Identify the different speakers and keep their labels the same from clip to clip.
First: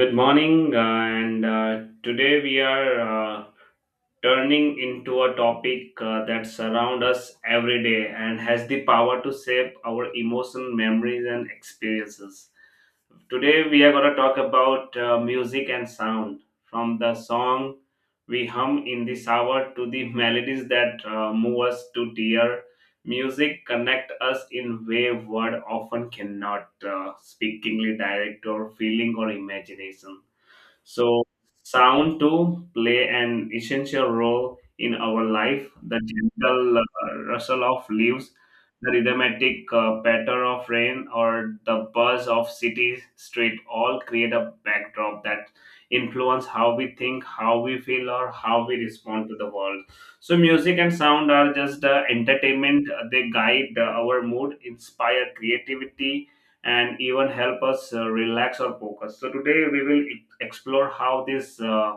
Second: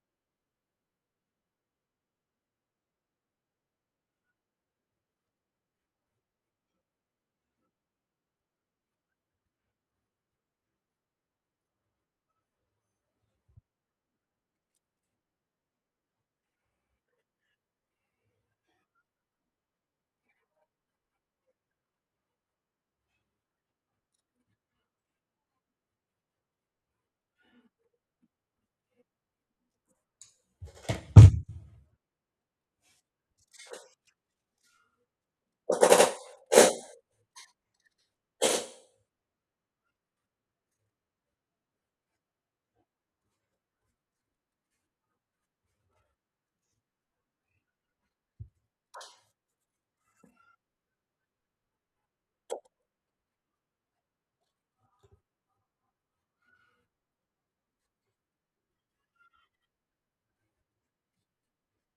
Speaker 1: Good morning, and today we are turning into a topic that surrounds us every day and has the power to shape our emotion, memories, and experiences. Today we are going to talk about music and sound, from the song we hum in the shower to the melodies that move us to tear. Music connect us in way word often cannot, speakingly direct or feeling or imagination so, sound to play an essential role in our life. The gentle rustle of leaves, the rhythmic patter of rain, or the buzz of city street all create a backdrop that influence how we think, how we feel, or how we respond to the world. So, music and sound are just entertainment. They guide our mood, inspire creativity and even help us relax or focus. So today we will explore how these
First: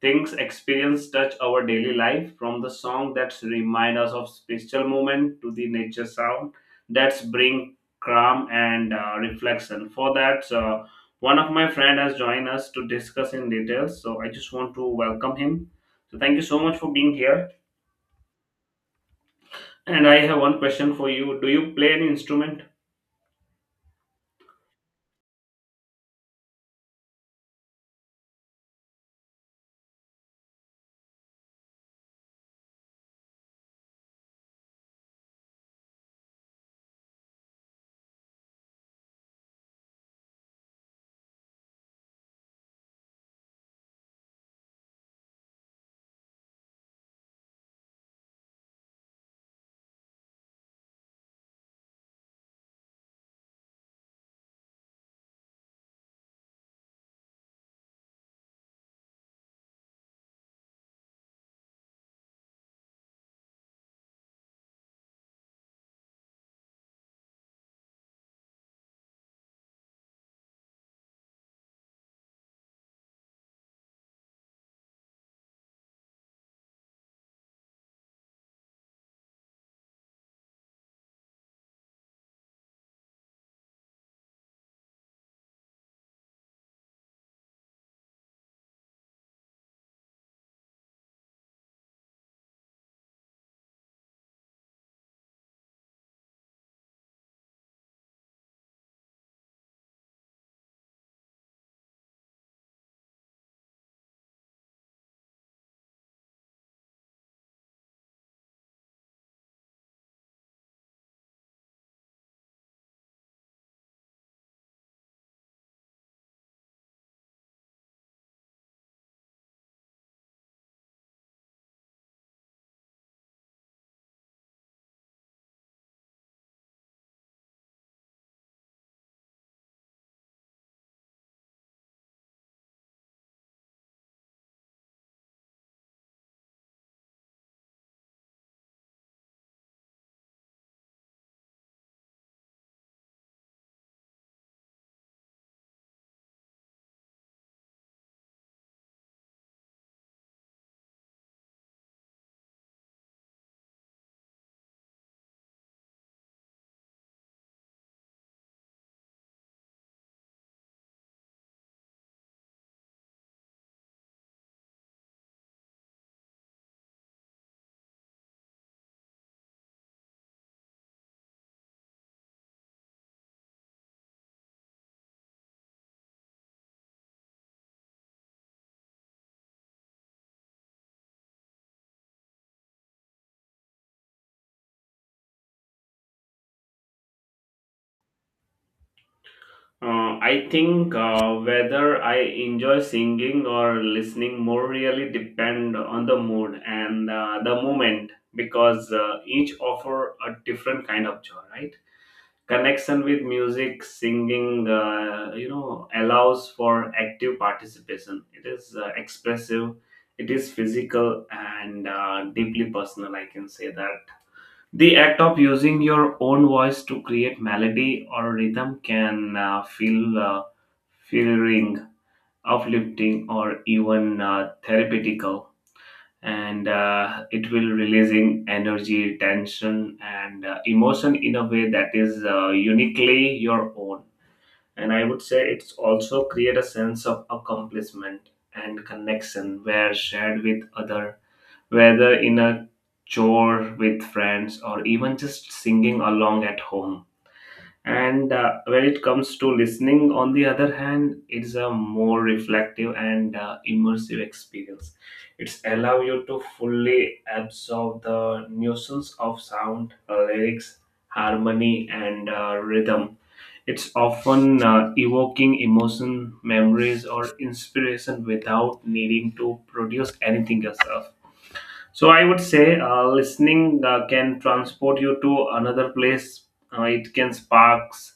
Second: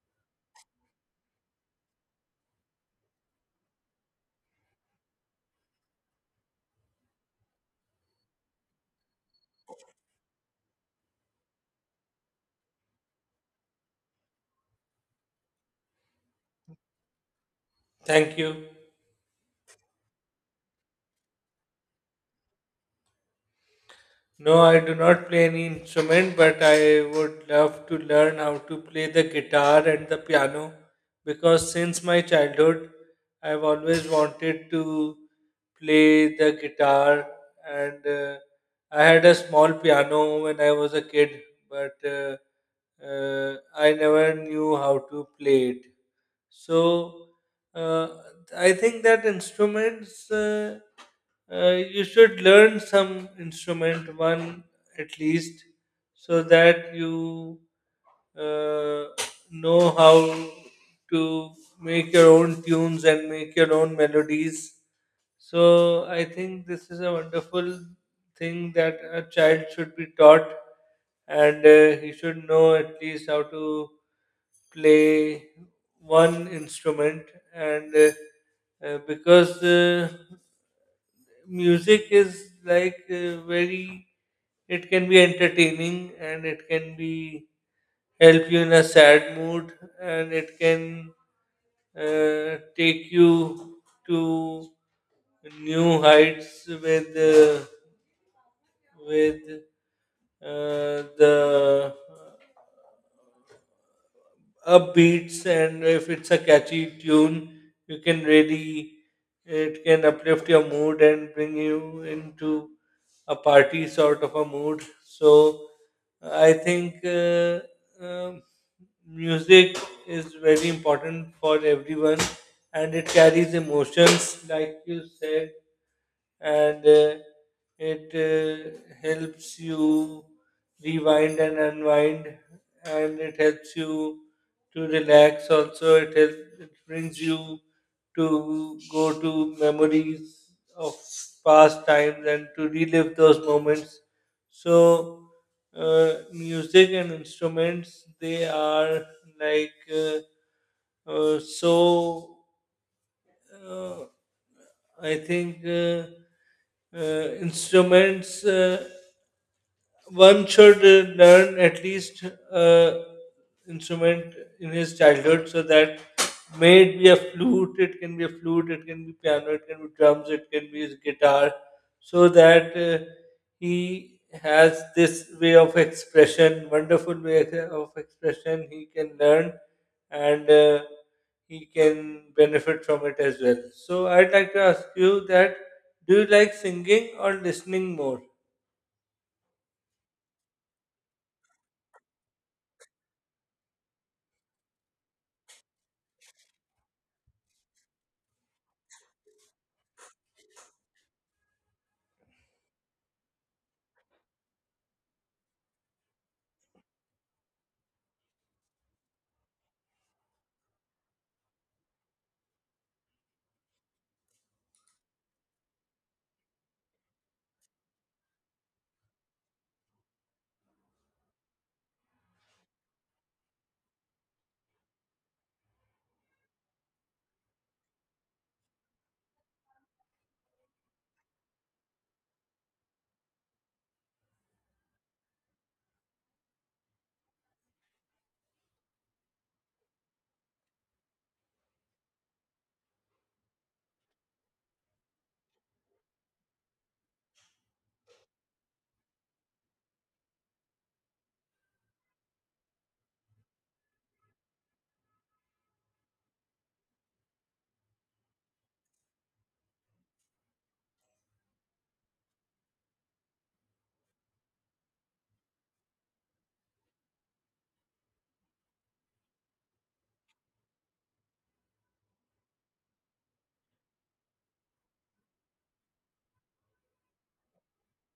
Speaker 1: things experience touch our daily life from the song that remind us of spiritual moment to the nature sound that's bring calm and reflection. For that, one of my friend has joined us to discuss in details. So I just want to welcome him. So thank you so much for being here.
Speaker 2: Thank you.
Speaker 1: And I have one question for you. Do you play any instrument?
Speaker 2: No, I do not play any instrument, but I would love to learn how to play the guitar and the piano because since my childhood, I've always wanted to play the guitar, and I had a small piano when I was a kid, but I never knew how to play it. So uh, I think that instruments you should learn some instrument one at least so that you uh, know how to make your own tunes and make your own melodies, so I think this is a wonderful thing that a child should be taught, and he should know at least how to play one instrument. And because music is like it can be entertaining and it can be help you in a sad mood, and it can take you to new heights with with the upbeats, and if it's a catchy tune you can really it can uplift your mood and bring you into a party sort of a mood. So I think um music is very important for everyone, and it carries emotions like you said, and it helps you rewind and unwind, and it helps you to relax. Also it helps it brings you to go to memories of past times and to relive those moments. So music and instruments, they are like so uh, I think instruments one should learn at least uh, instrument in his childhood, so that may it be a flute, it can be a flute, it can be piano, it can be drums, it can be his guitar, so that he has this way of expression, wonderful way of expression he can learn, and he can benefit from it as well. So I'd like to ask you that, do you like singing or listening more?
Speaker 1: I think whether I enjoy singing or listening more really depend on the mood and the moment because each offer a different kind of joy, right? Connection with music, singing, allows for active participation. It is expressive, it is physical, and deeply personal. I can say that the act of using your own voice to create melody or rhythm can feel feeling uplifting, or even therapeutical, and it will releasing energy, tension, and emotion in a way that is uniquely your own. And I would say it's also create a sense of accomplishment and connection where shared with other whether in a chore with friends or even just singing along at home. And when it comes to listening, on the other hand, it's a more reflective and immersive experience. It's allow you to fully absorb the nuisance of sound, lyrics, harmony, and rhythm. It's often evoking emotion, memories, or inspiration without needing to produce anything yourself so I would say listening can transport you to another place. It can sparks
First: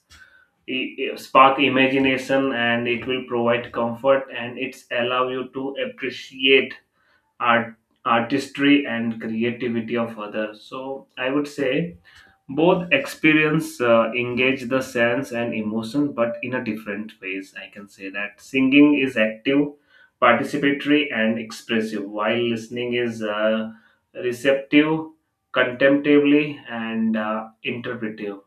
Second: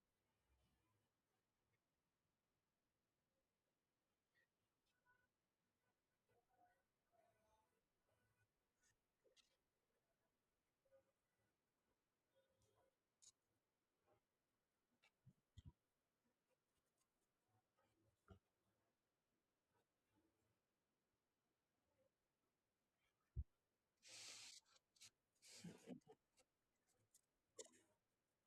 Speaker 1: spark imagination and it will provide comfort and it's allow you to appreciate art artistry and creativity of others, so I would say both experience engage the sense and emotion but in a different ways. I can say that singing is active, participatory, and expressive, while listening is receptive, contemplatively, and interpretive,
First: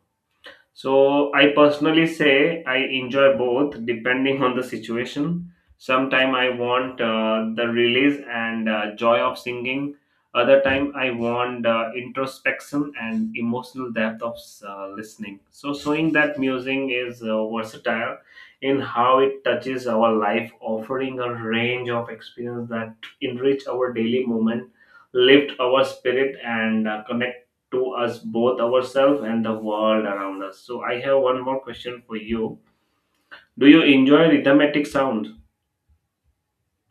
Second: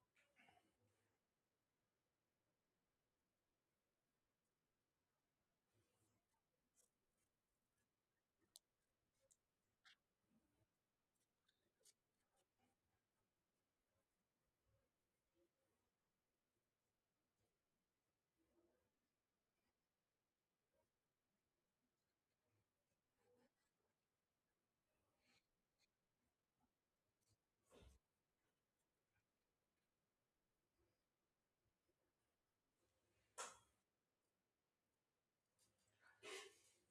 Speaker 1: so I personally say I enjoy both depending on the situation. Sometime I want the release and joy of singing. Other time I want introspection and emotional depth of listening. So showing that music is versatile in how it touches our life, offering a range of experience that enrich our daily moment, lift our spirit, and connect to us both ourselves and the world around us. So I have one more question for you. Do you enjoy rhythmic sounds?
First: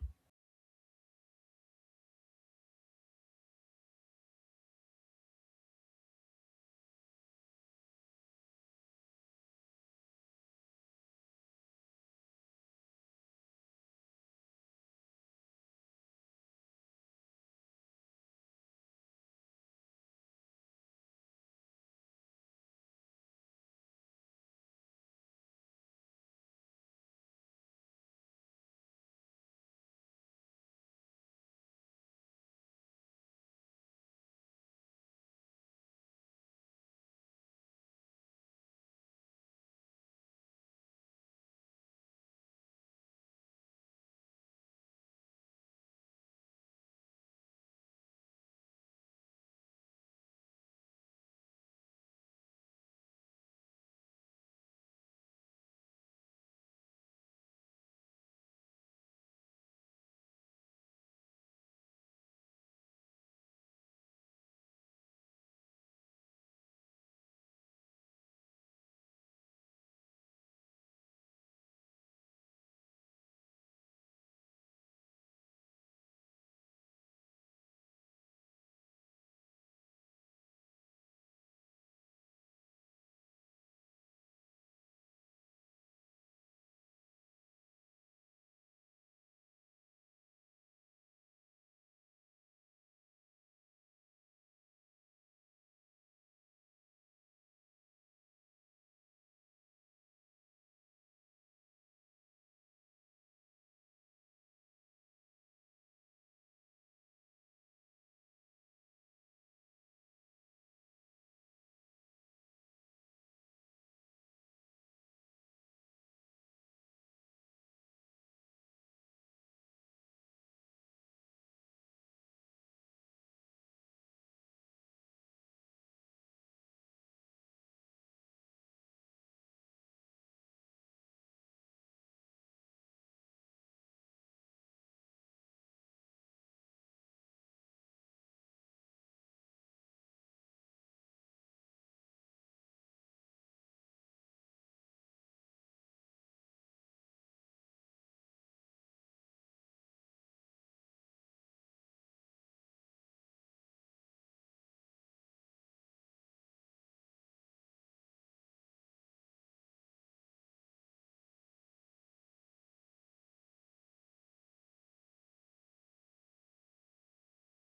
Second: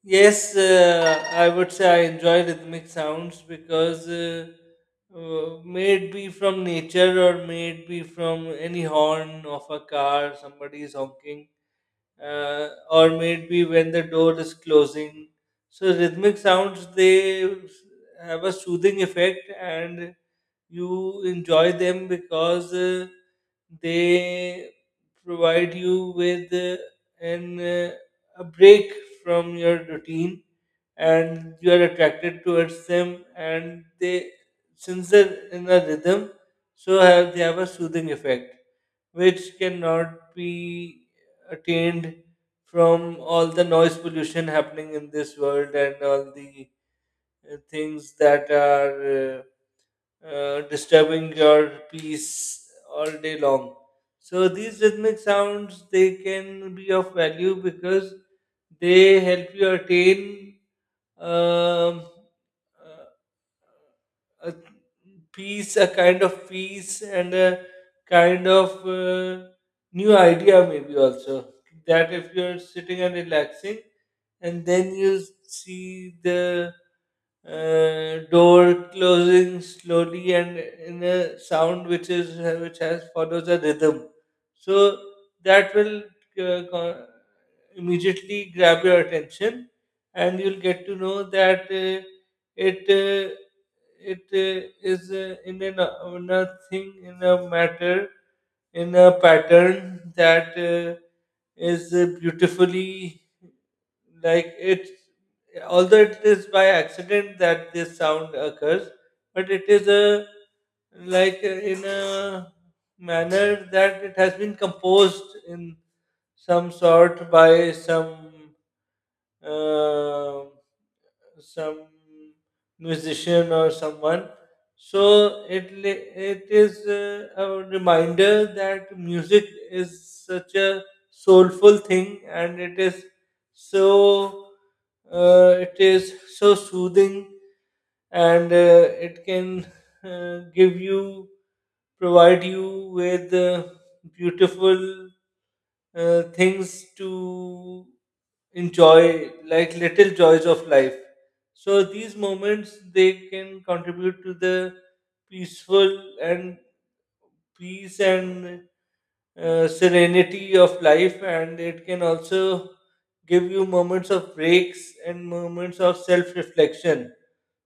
Speaker 2: Yes, I would say I enjoy rhythmic sounds because may it be from nature or may it be from any horn of a car, somebody is honking, or maybe when the door is closing. So rhythmic sounds, they have a soothing effect, and you enjoy them because they provide you with an a break from your routine, and you are attracted towards them, and they, since they're in a rhythm, so have they have a soothing effect which cannot be attained from all the noise pollution happening in this world and all the things that are disturbing your peace all day long. So these rhythmic sounds, they can be of value because they help you attain um, uh, a peace, a kind of peace, and a kind of new idea, maybe also. That if you're sitting and relaxing, and then you see the door closing slowly and in a sound which is which has follows a rhythm, so that will uh, co- immediately grab your attention, and you'll get to know that it. Uh, it is in a thing in a matter in a pattern that is beautifully like it, although it is by accident that this sound occurs, but it is a like uh, in a manner that it has been composed in some sort by um some musician or someone. So it it is a reminder that music is such a soulful thing, and so it is so soothing, and it can give you provide you with beautiful things to enjoy, like little joys of life. So these moments, they can contribute to the peaceful and peace and serenity of life, and it can also give you moments of breaks and moments of self reflection.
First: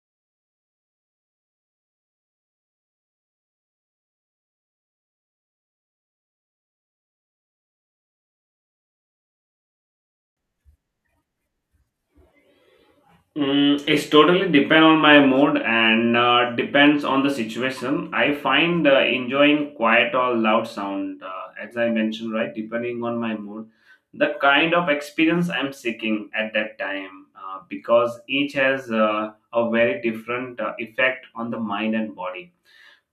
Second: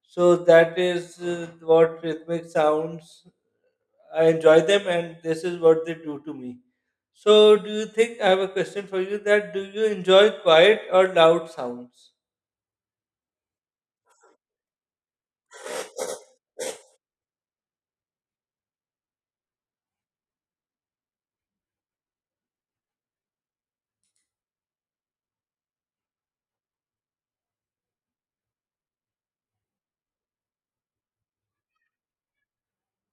Speaker 2: So that is what rhythmic sounds. I enjoy them, and this is what they do to me. So, do you think I have a question for you? That do you enjoy quiet or loud sounds?
Speaker 1: Mm, it's totally depend on my mood and depends on the situation. I find enjoying quiet or loud sound, as I mentioned, right, depending on my mood, the kind of experience I'm seeking at that time, because each has a very different effect on the mind and body.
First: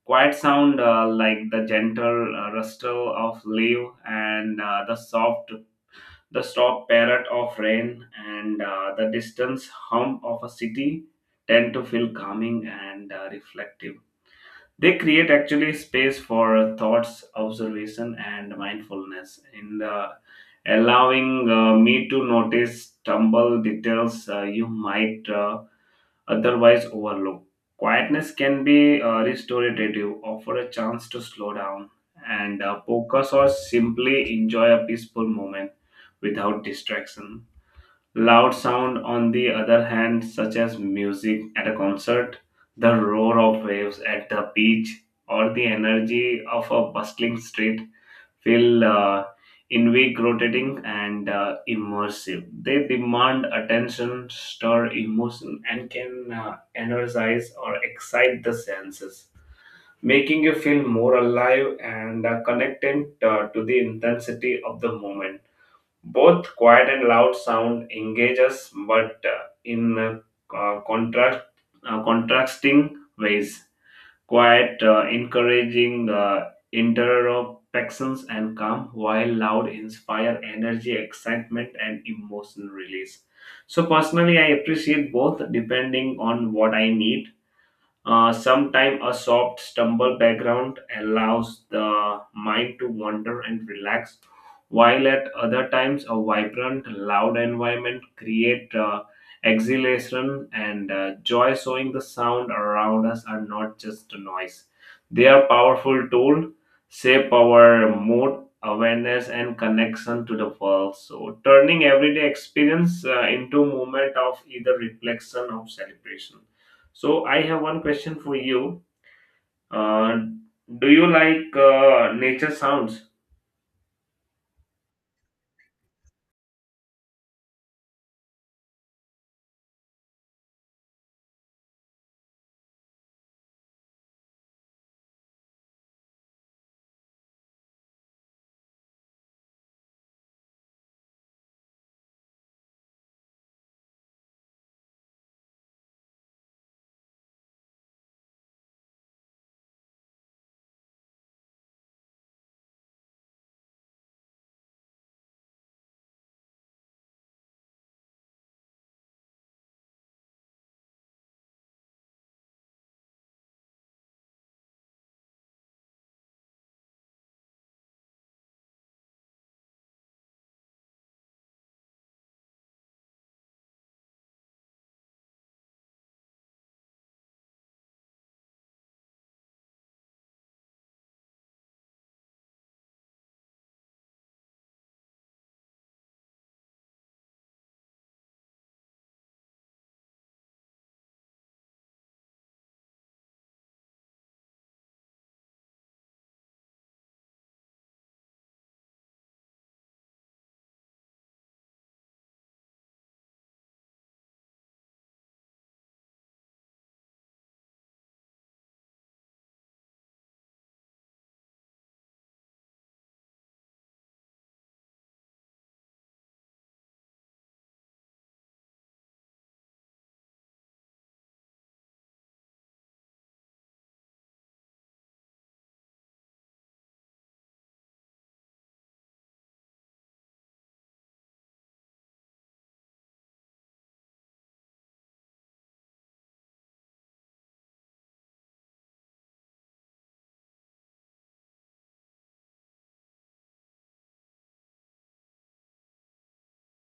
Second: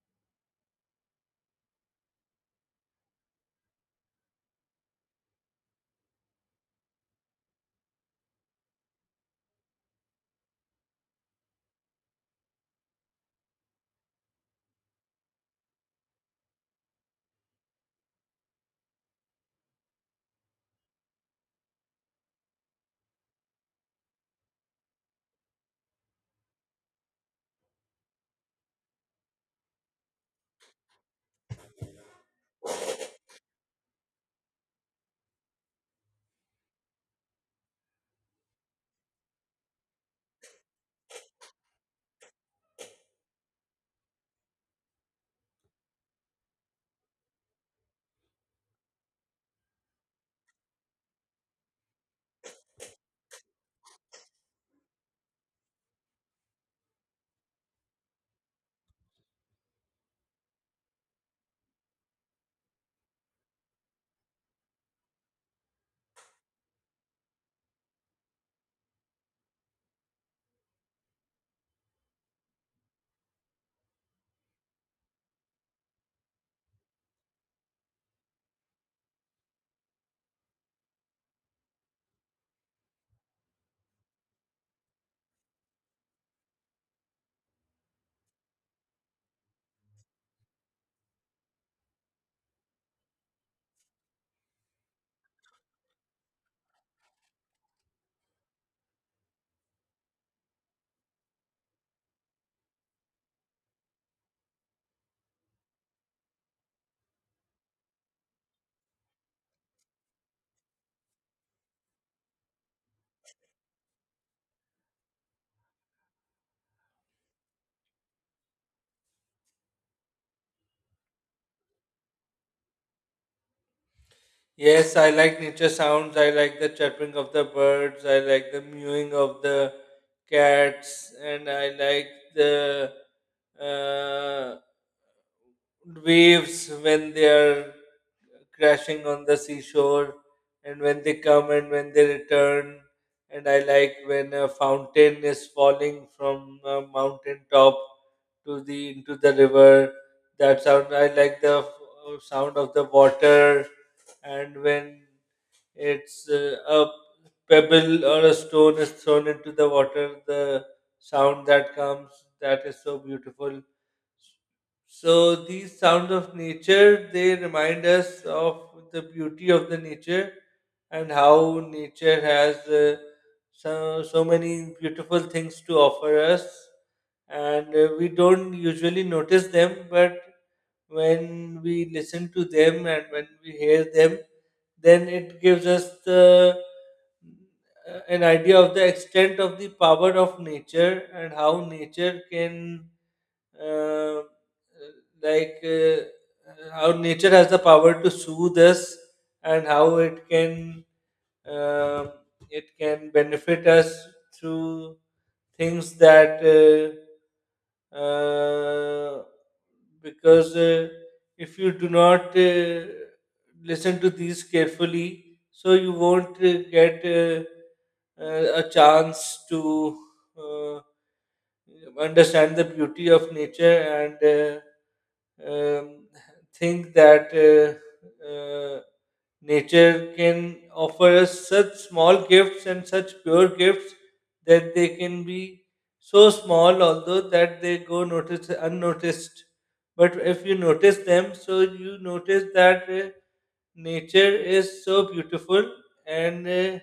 Speaker 1: Quiet sound like the gentle rustle of leaf and the soft, the stop parrot of rain, and the distance hum of a city tend to feel calming and reflective. They create actually space for thoughts, observation, and mindfulness in the, allowing me to notice tumble details you might otherwise overlook. Quietness can be restorative, offer a chance to slow down and focus or simply enjoy a peaceful moment without distraction. Loud sound, on the other hand, such as music at a concert, the roar of waves at the beach, or the energy of a bustling street, feel invig rotating and immersive. They demand attention, stir emotion, and can energize or excite the senses, making you feel more alive and connected to the intensity of the moment. Both quiet and loud sound engage us, but in contrasting ways, quiet, encouraging interactions and calm, while loud inspire energy, excitement, and emotional release. So personally, I appreciate both depending on what I need. Sometimes a soft stumble background allows the mind to wander and relax, while at other times a vibrant, loud environment create exhilaration and joy. Showing the sound around us are not just a noise; they are powerful tool, shape our mood, awareness, and connection to the world. So, turning everyday experience into moment of either reflection or celebration. So I have one question for you. Uh, do you like nature sounds?
Speaker 2: Yes, I like nature sounds. I like the chirping of the birds. I like the mewing of the cats, and I like the uh, waves when they are crashing on the seashore, and when they come and when they return. And I like when a fountain is falling from a mountain top to the into the river, that sound. I like the sound of the water, and when it's a pebble or a stone is thrown into the water, the sound that comes, that is so beautiful. So these sounds of nature, they remind us of the beauty of the nature and how nature has so so many beautiful things to offer us, and we don't usually notice them. But when we listen to them and when we hear them, then it gives us the an idea of the extent of the power of nature and how nature can uh, like uh, how nature has the power to soothe us, and how uh, it can benefit us through things that uh, because if you do not listen to these carefully, so you won't get a chance to uh, understand the beauty of nature, and uh, um, think that uh, uh, nature can offer us such small gifts and such pure gifts that they can be so small, although that they go notice unnoticed. But if you notice them, so you notice that nature is so beautiful, and uh,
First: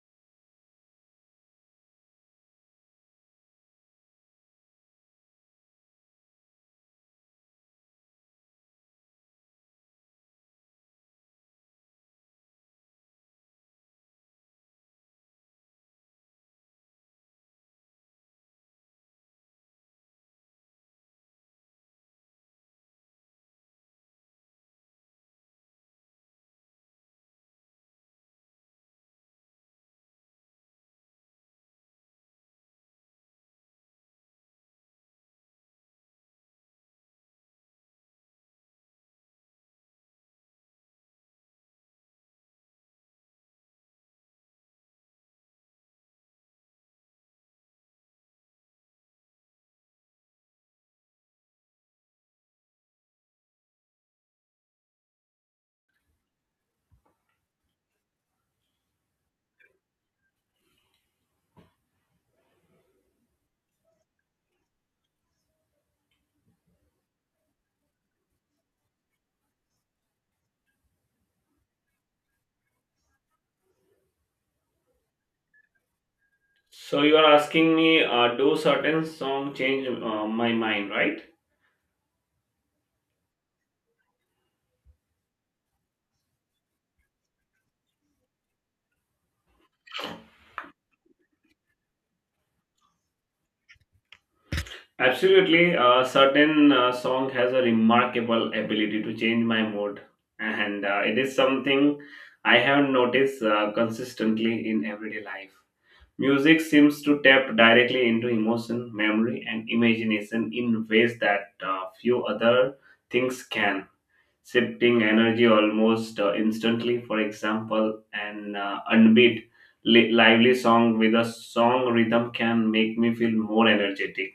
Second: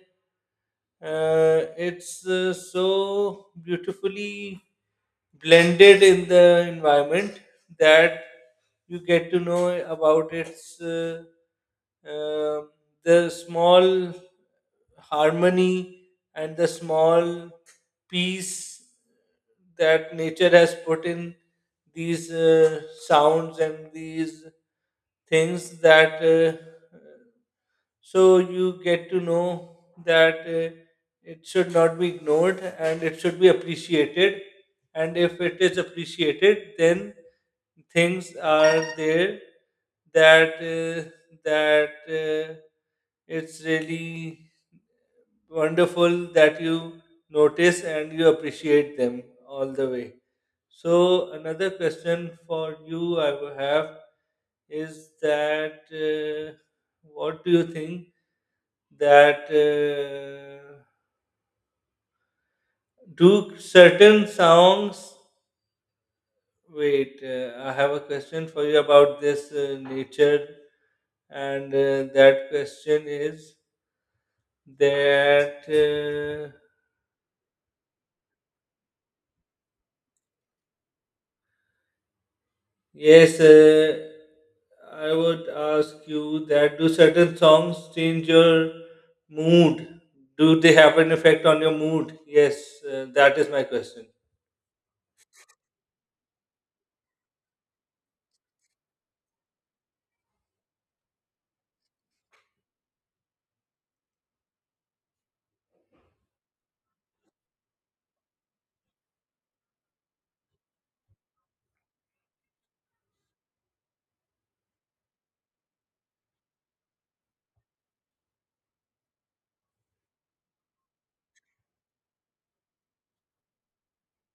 Speaker 2: uh, it's so beautifully blended in the environment, that you get to know about its um the small harmony and the small peace that nature has put in these sounds and these things that so you get to know that it should not be ignored and it should be appreciated. And if it is appreciated, then things are there that that uh, it's really wonderful that you notice and you appreciate them all the way. So another question for you I will have is that what do you think that do certain songs? Wait, I have a question for you about this nature, and that question is that.
Speaker 1: So you are asking me, do certain song change my mind, right?
Speaker 2: Yes, I would ask you that, do certain songs change your mood? Do they have an effect on your mood? Yes, that is my question.
Speaker 1: Absolutely. Certain song has a remarkable ability to change my mood, and it is something I have noticed consistently in everyday life. Music seems to tap directly into emotion, memory, and imagination in ways that few other things can. Shifting energy almost instantly. For example, an unbeat lively song with a song rhythm can make me feel more energetic,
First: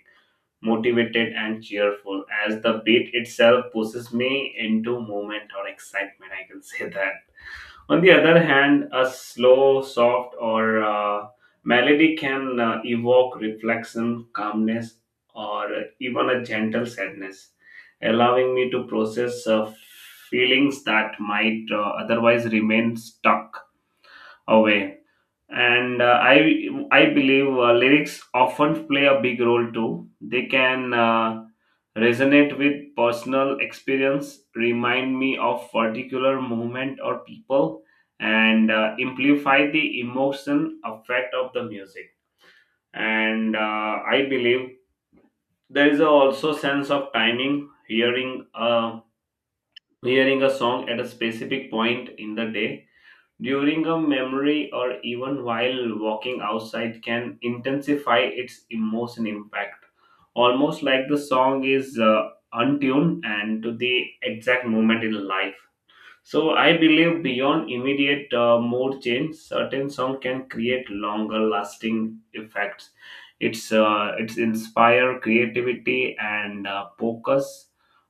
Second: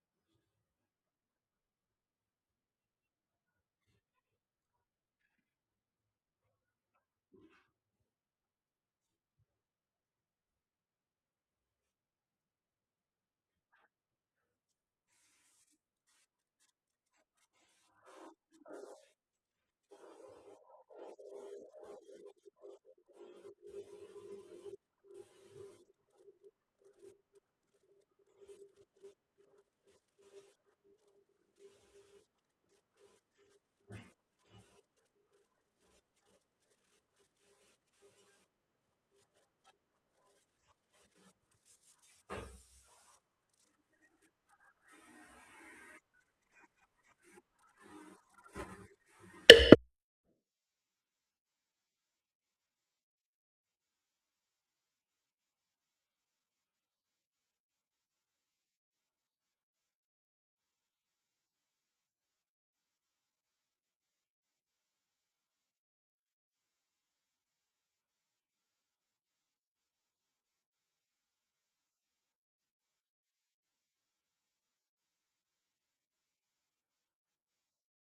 Speaker 1: motivated, and cheerful as the beat itself pushes me into movement or excitement. I can say that. On the other hand, a slow, soft, or melody can evoke reflection, calmness, or even a gentle sadness, allowing me to process feelings that might otherwise remain stuck away, and I believe lyrics often play a big role too. They can resonate with personal experience, remind me of particular movement or people, and amplify the emotion effect of the music, and I believe there is a also sense of timing, hearing a song at a specific point in the day during a memory or even while walking outside can intensify its emotion impact, almost like the song is untuned and to the exact moment in life. So I believe beyond immediate mood change, certain song can create longer lasting effects. It's inspire creativity and focus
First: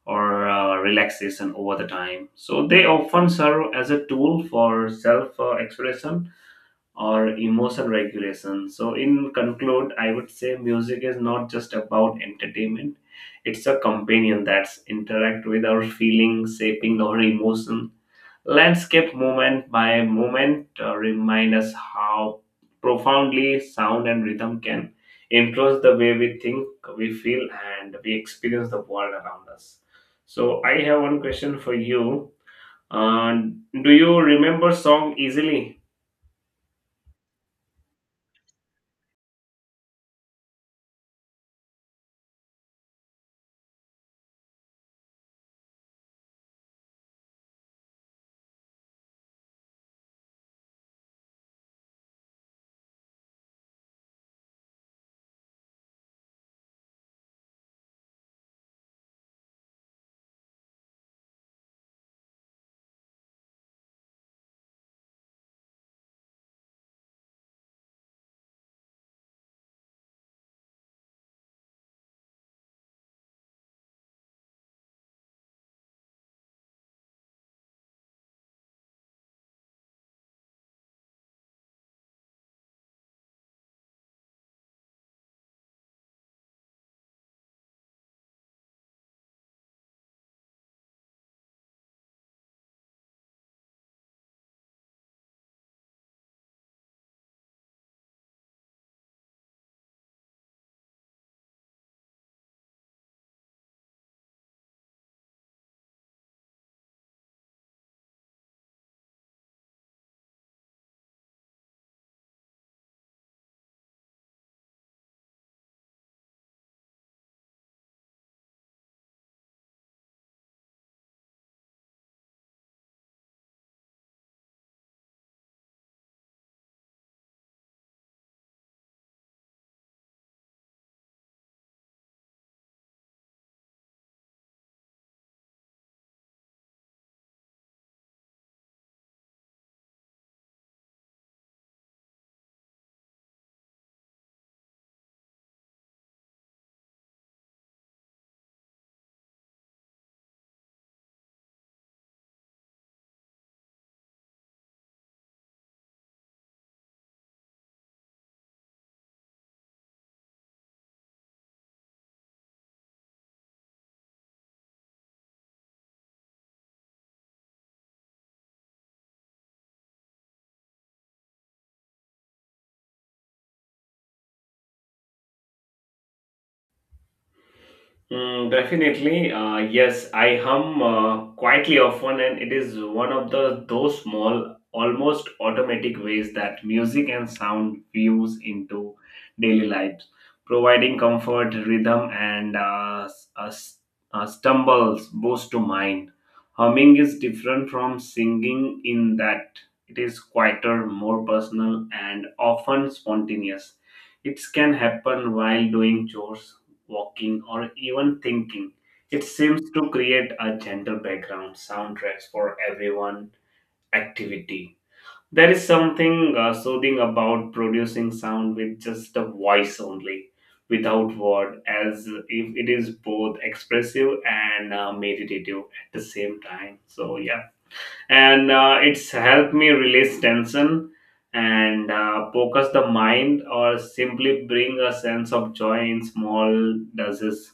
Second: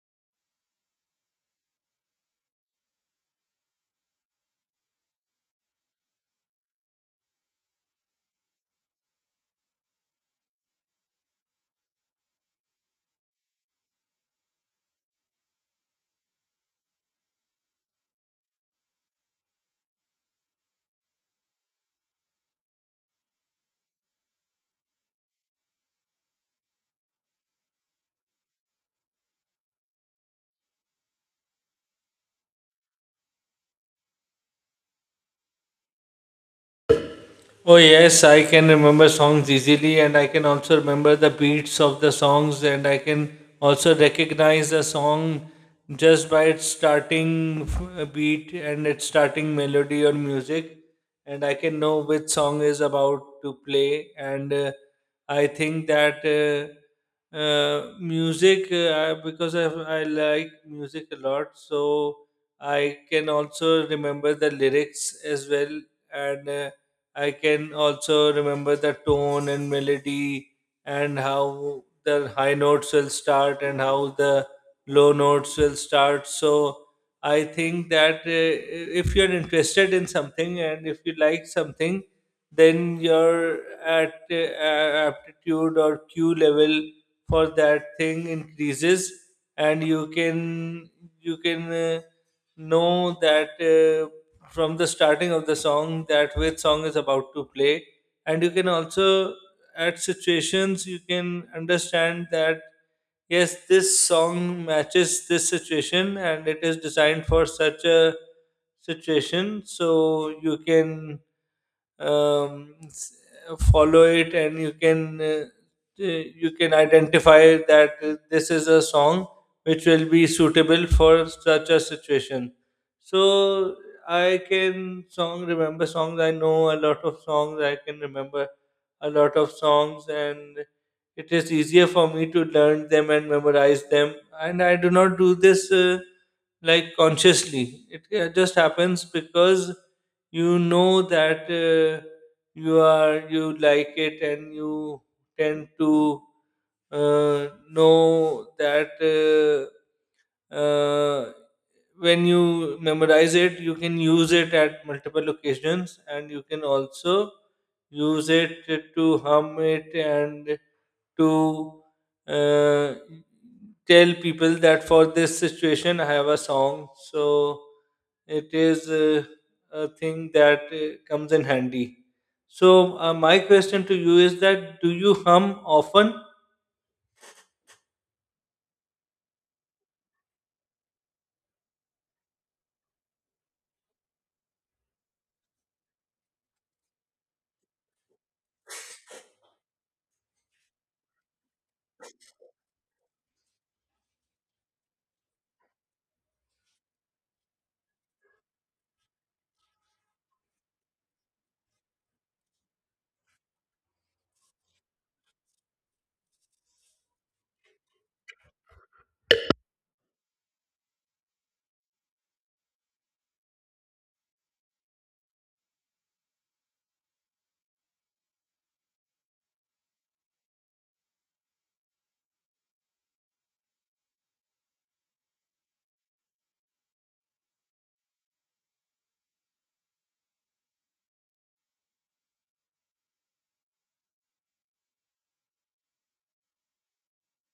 Speaker 1: or relaxation over the time. So they often serve as a tool for self expression or emotion regulation. So in conclude, I would say music is not just about entertainment. It's a companion that's interact with our feelings, shaping our emotion Landscape movement by movement, remind us how profoundly sound and rhythm can influence the way we think, we feel, and we experience the world around us. So I have one question for you. Uh, do you remember song easily?
Speaker 2: Oh yes, I can remember songs easily, and I can also remember the beats of the songs, and I can also recognize the song just by its starting beat and its starting melody or music, and I can know which song is about to play. And I think that music, because I like music a lot, so I can also remember the lyrics as well, and I can also remember the tone and melody and how the high notes will start and how the low notes will start. So I think that if you're interested in something and if you like something, then your at aptitude or Q level for that thing increases, and you can know that from the starting of the song that which song is about to play. And you can also at situations you can understand that yes, this song matches this situation and it is designed for such a situation. So you can um, s- follow it, and you can you can identify that this is a song which will be suitable for such a situation. So I can song remember songs I know a lot of songs. I can remember a lot of songs, and it is easier for me to learn them and memorize them, and I do not do this like consciously. It just happens because you know that you are you like it, and you tend to know that uh, when you memorize it, you can use it at multiple occasions, and you can also use it to hum it and to uh, tell people that for this situation I have a song. So it is a thing that comes in handy. So my question to you is that, do you hum often?
Speaker 1: Mm, definitely, yes, I hum quietly often, and it is one of the those small, almost automatic ways that music and sound fuse into daily lives, providing comfort, rhythm, and stumbles boost to mind. Humming is different from singing in that it is quieter, more personal, and often spontaneous. It can happen while doing chores, walking, or even thinking. It seems to create a gentle background soundtracks for everyone activity. There is something soothing about producing sound with just a voice only, without word, as if it is both expressive and meditative at the same time. So yeah, and it's helped me release tension and focus the mind or simply bring a sense of joy in small doses.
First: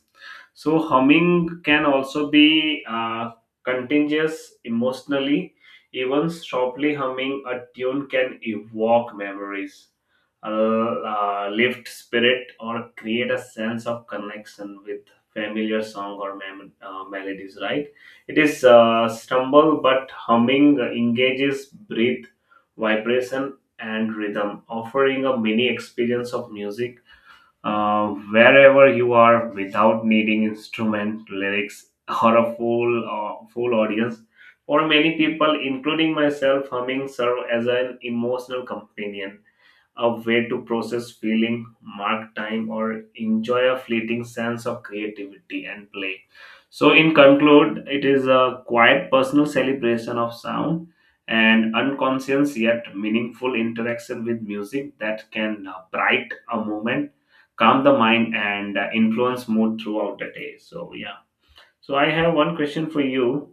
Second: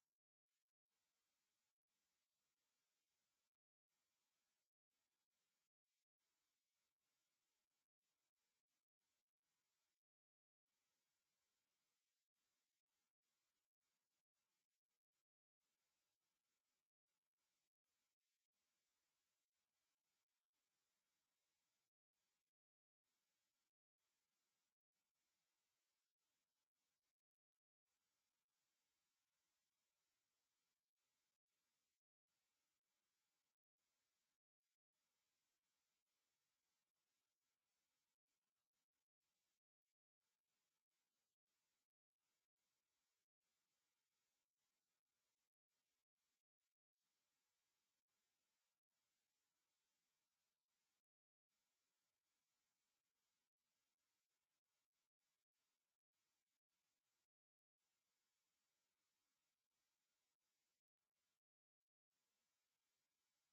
Speaker 1: So humming can also be contagious emotionally. Even softly humming a tune can evoke memories, lift spirit or create a sense of connection with familiar song or melodies, right? It is stumble, but humming engages breath, vibration, and rhythm, offering a mini experience of music wherever you are without needing instrument, lyrics, or a full audience. For many people, including myself, humming serves as an emotional companion, a way to process feeling, mark time, or enjoy a fleeting sense of creativity and play. So, in conclude, it is a quiet personal celebration of sound and unconscious yet meaningful interaction with music that can bright a moment, calm the mind, and influence mood throughout the day. So, yeah. So, I have one question for you.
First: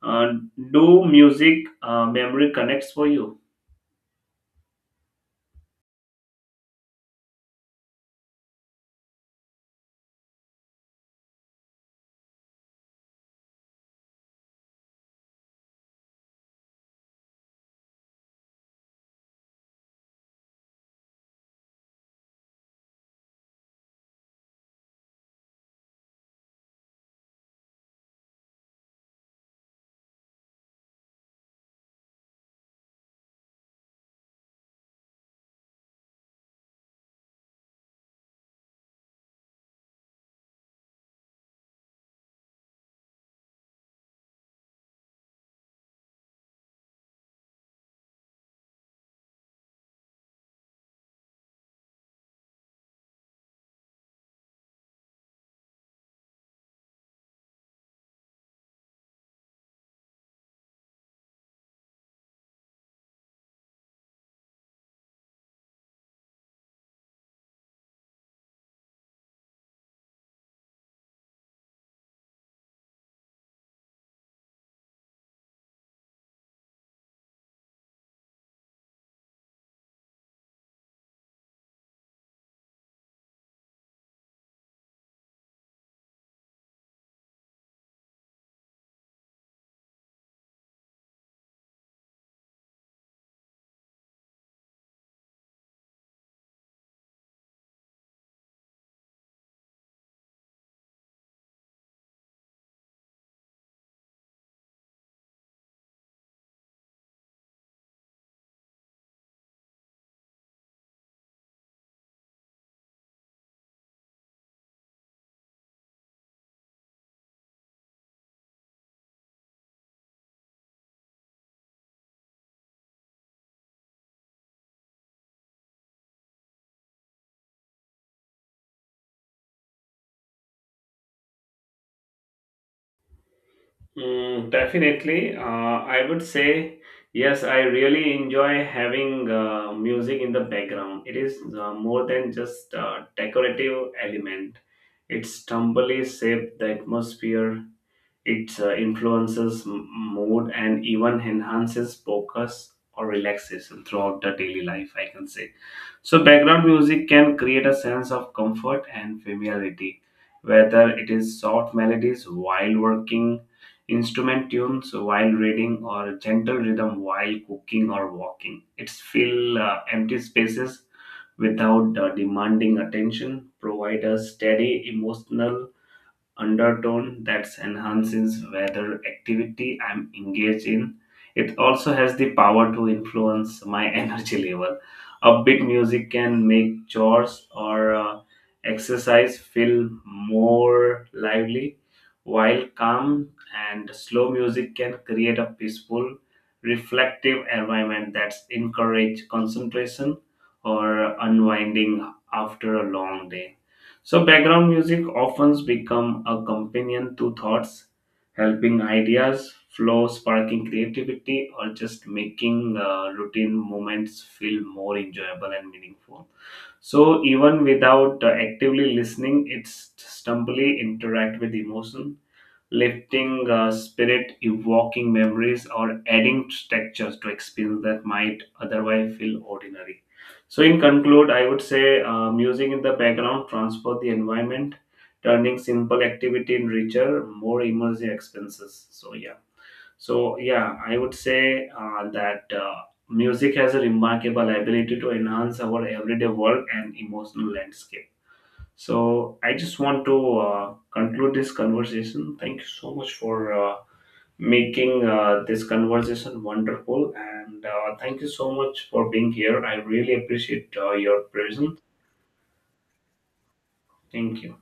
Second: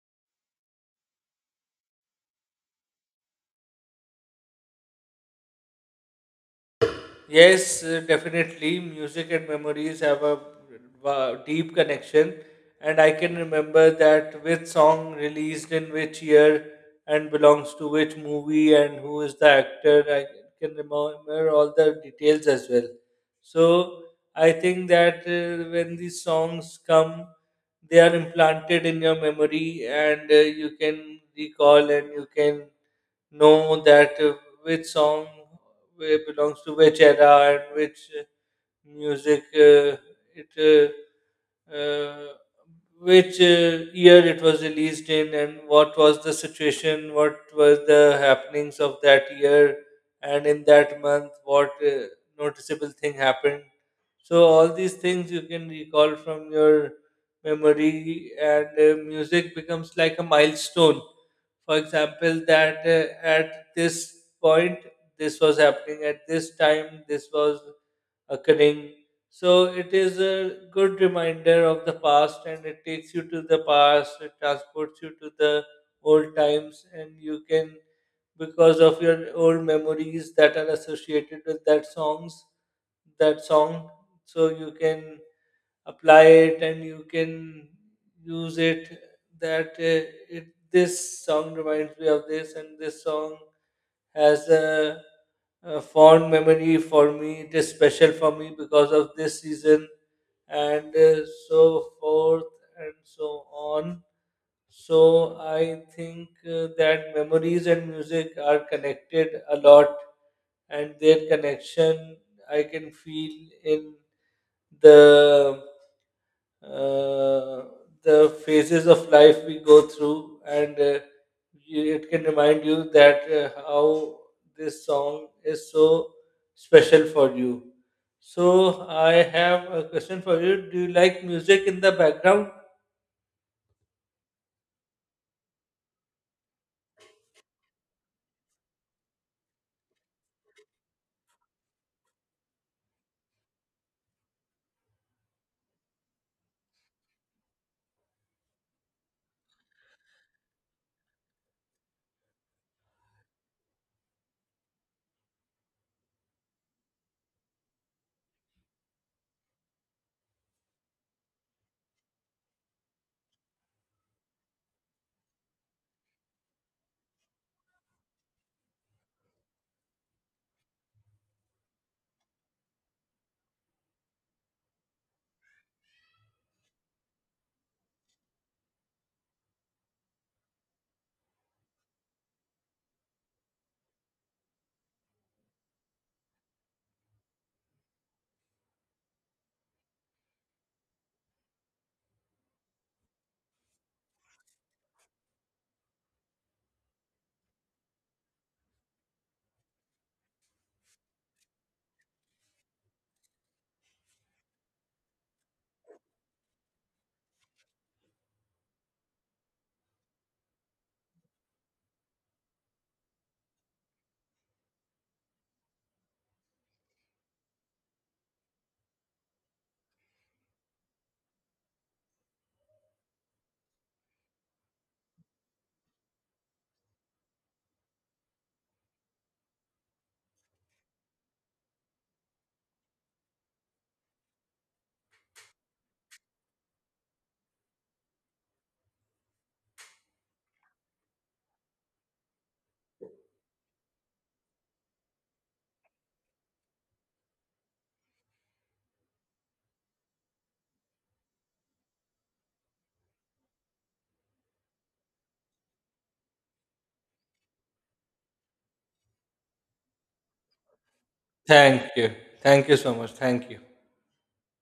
Speaker 1: Uh, do music memory connects for you?
Speaker 2: Yes, definitely. Music and memories have a deep connection, and I can remember that which song released in which year and belongs to which movie and who is the actor. I can remember all the details as well. So I think that when these songs come, they are implanted in your memory, and you can recall and you can know that which song belongs to which era and which music it uh, which year it was released in, and what was the situation, what were the happenings of that year, and in that month what noticeable thing happened. So all these things you can recall from your memory, and music becomes like a milestone. For example, that at this point this was happening, at this time this was occurring. So it is a good reminder of the past, and it takes you to the past, it transports you to the old times, and you can, because of your old memories that are associated with that songs, that song, so you can apply it, and you can use it, that it, this song reminds me of this, and this song has a fond memory for me, it is special for me because of this season, and so forth and so on. So I think that memories and music are connected a lot, and their connection I can feel in the uh, the phases of life we go through, and you, it can remind you that how this song is so special for you. So, I have a question for you. Do you like music in the background?
Speaker 1: Mm, definitely. I would say yes, I really enjoy having music in the background. It is more than just a decorative element. Its tumblely shape the atmosphere, it influences mood and even enhances focus or relaxation throughout the daily life, I can say. So, background music can create a sense of comfort and familiarity, whether it is soft melodies while working, instrument tunes while reading, or gentle rhythm while cooking or walking. It's fill empty spaces without demanding attention, provide a steady emotional undertone that enhances whether activity I'm engaged in. It also has the power to influence my energy level. Upbeat music can make chores or exercise feel more lively, while calm and slow music can create a peaceful, reflective environment that encourages concentration or unwinding after a long day. So background music often become a companion to thoughts, helping ideas flow, sparking creativity, or just making routine moments feel more enjoyable and meaningful. So even without actively listening, it's stumbly interact with emotion, lifting spirit, evoking memories, or adding textures to experience that might otherwise feel ordinary. So, in conclude, I would say music in the background transport the environment, turning simple activity in richer, more immersive experiences. So, yeah. So, yeah, I would say that music has a remarkable ability to enhance our everyday work and emotional landscape. So I just want to conclude this conversation. Thank you so much for making this conversation wonderful, and thank you so much for being here. I really appreciate your presence.
Speaker 2: Thank you. Thank you so much. Thank you.
Speaker 1: Thank you.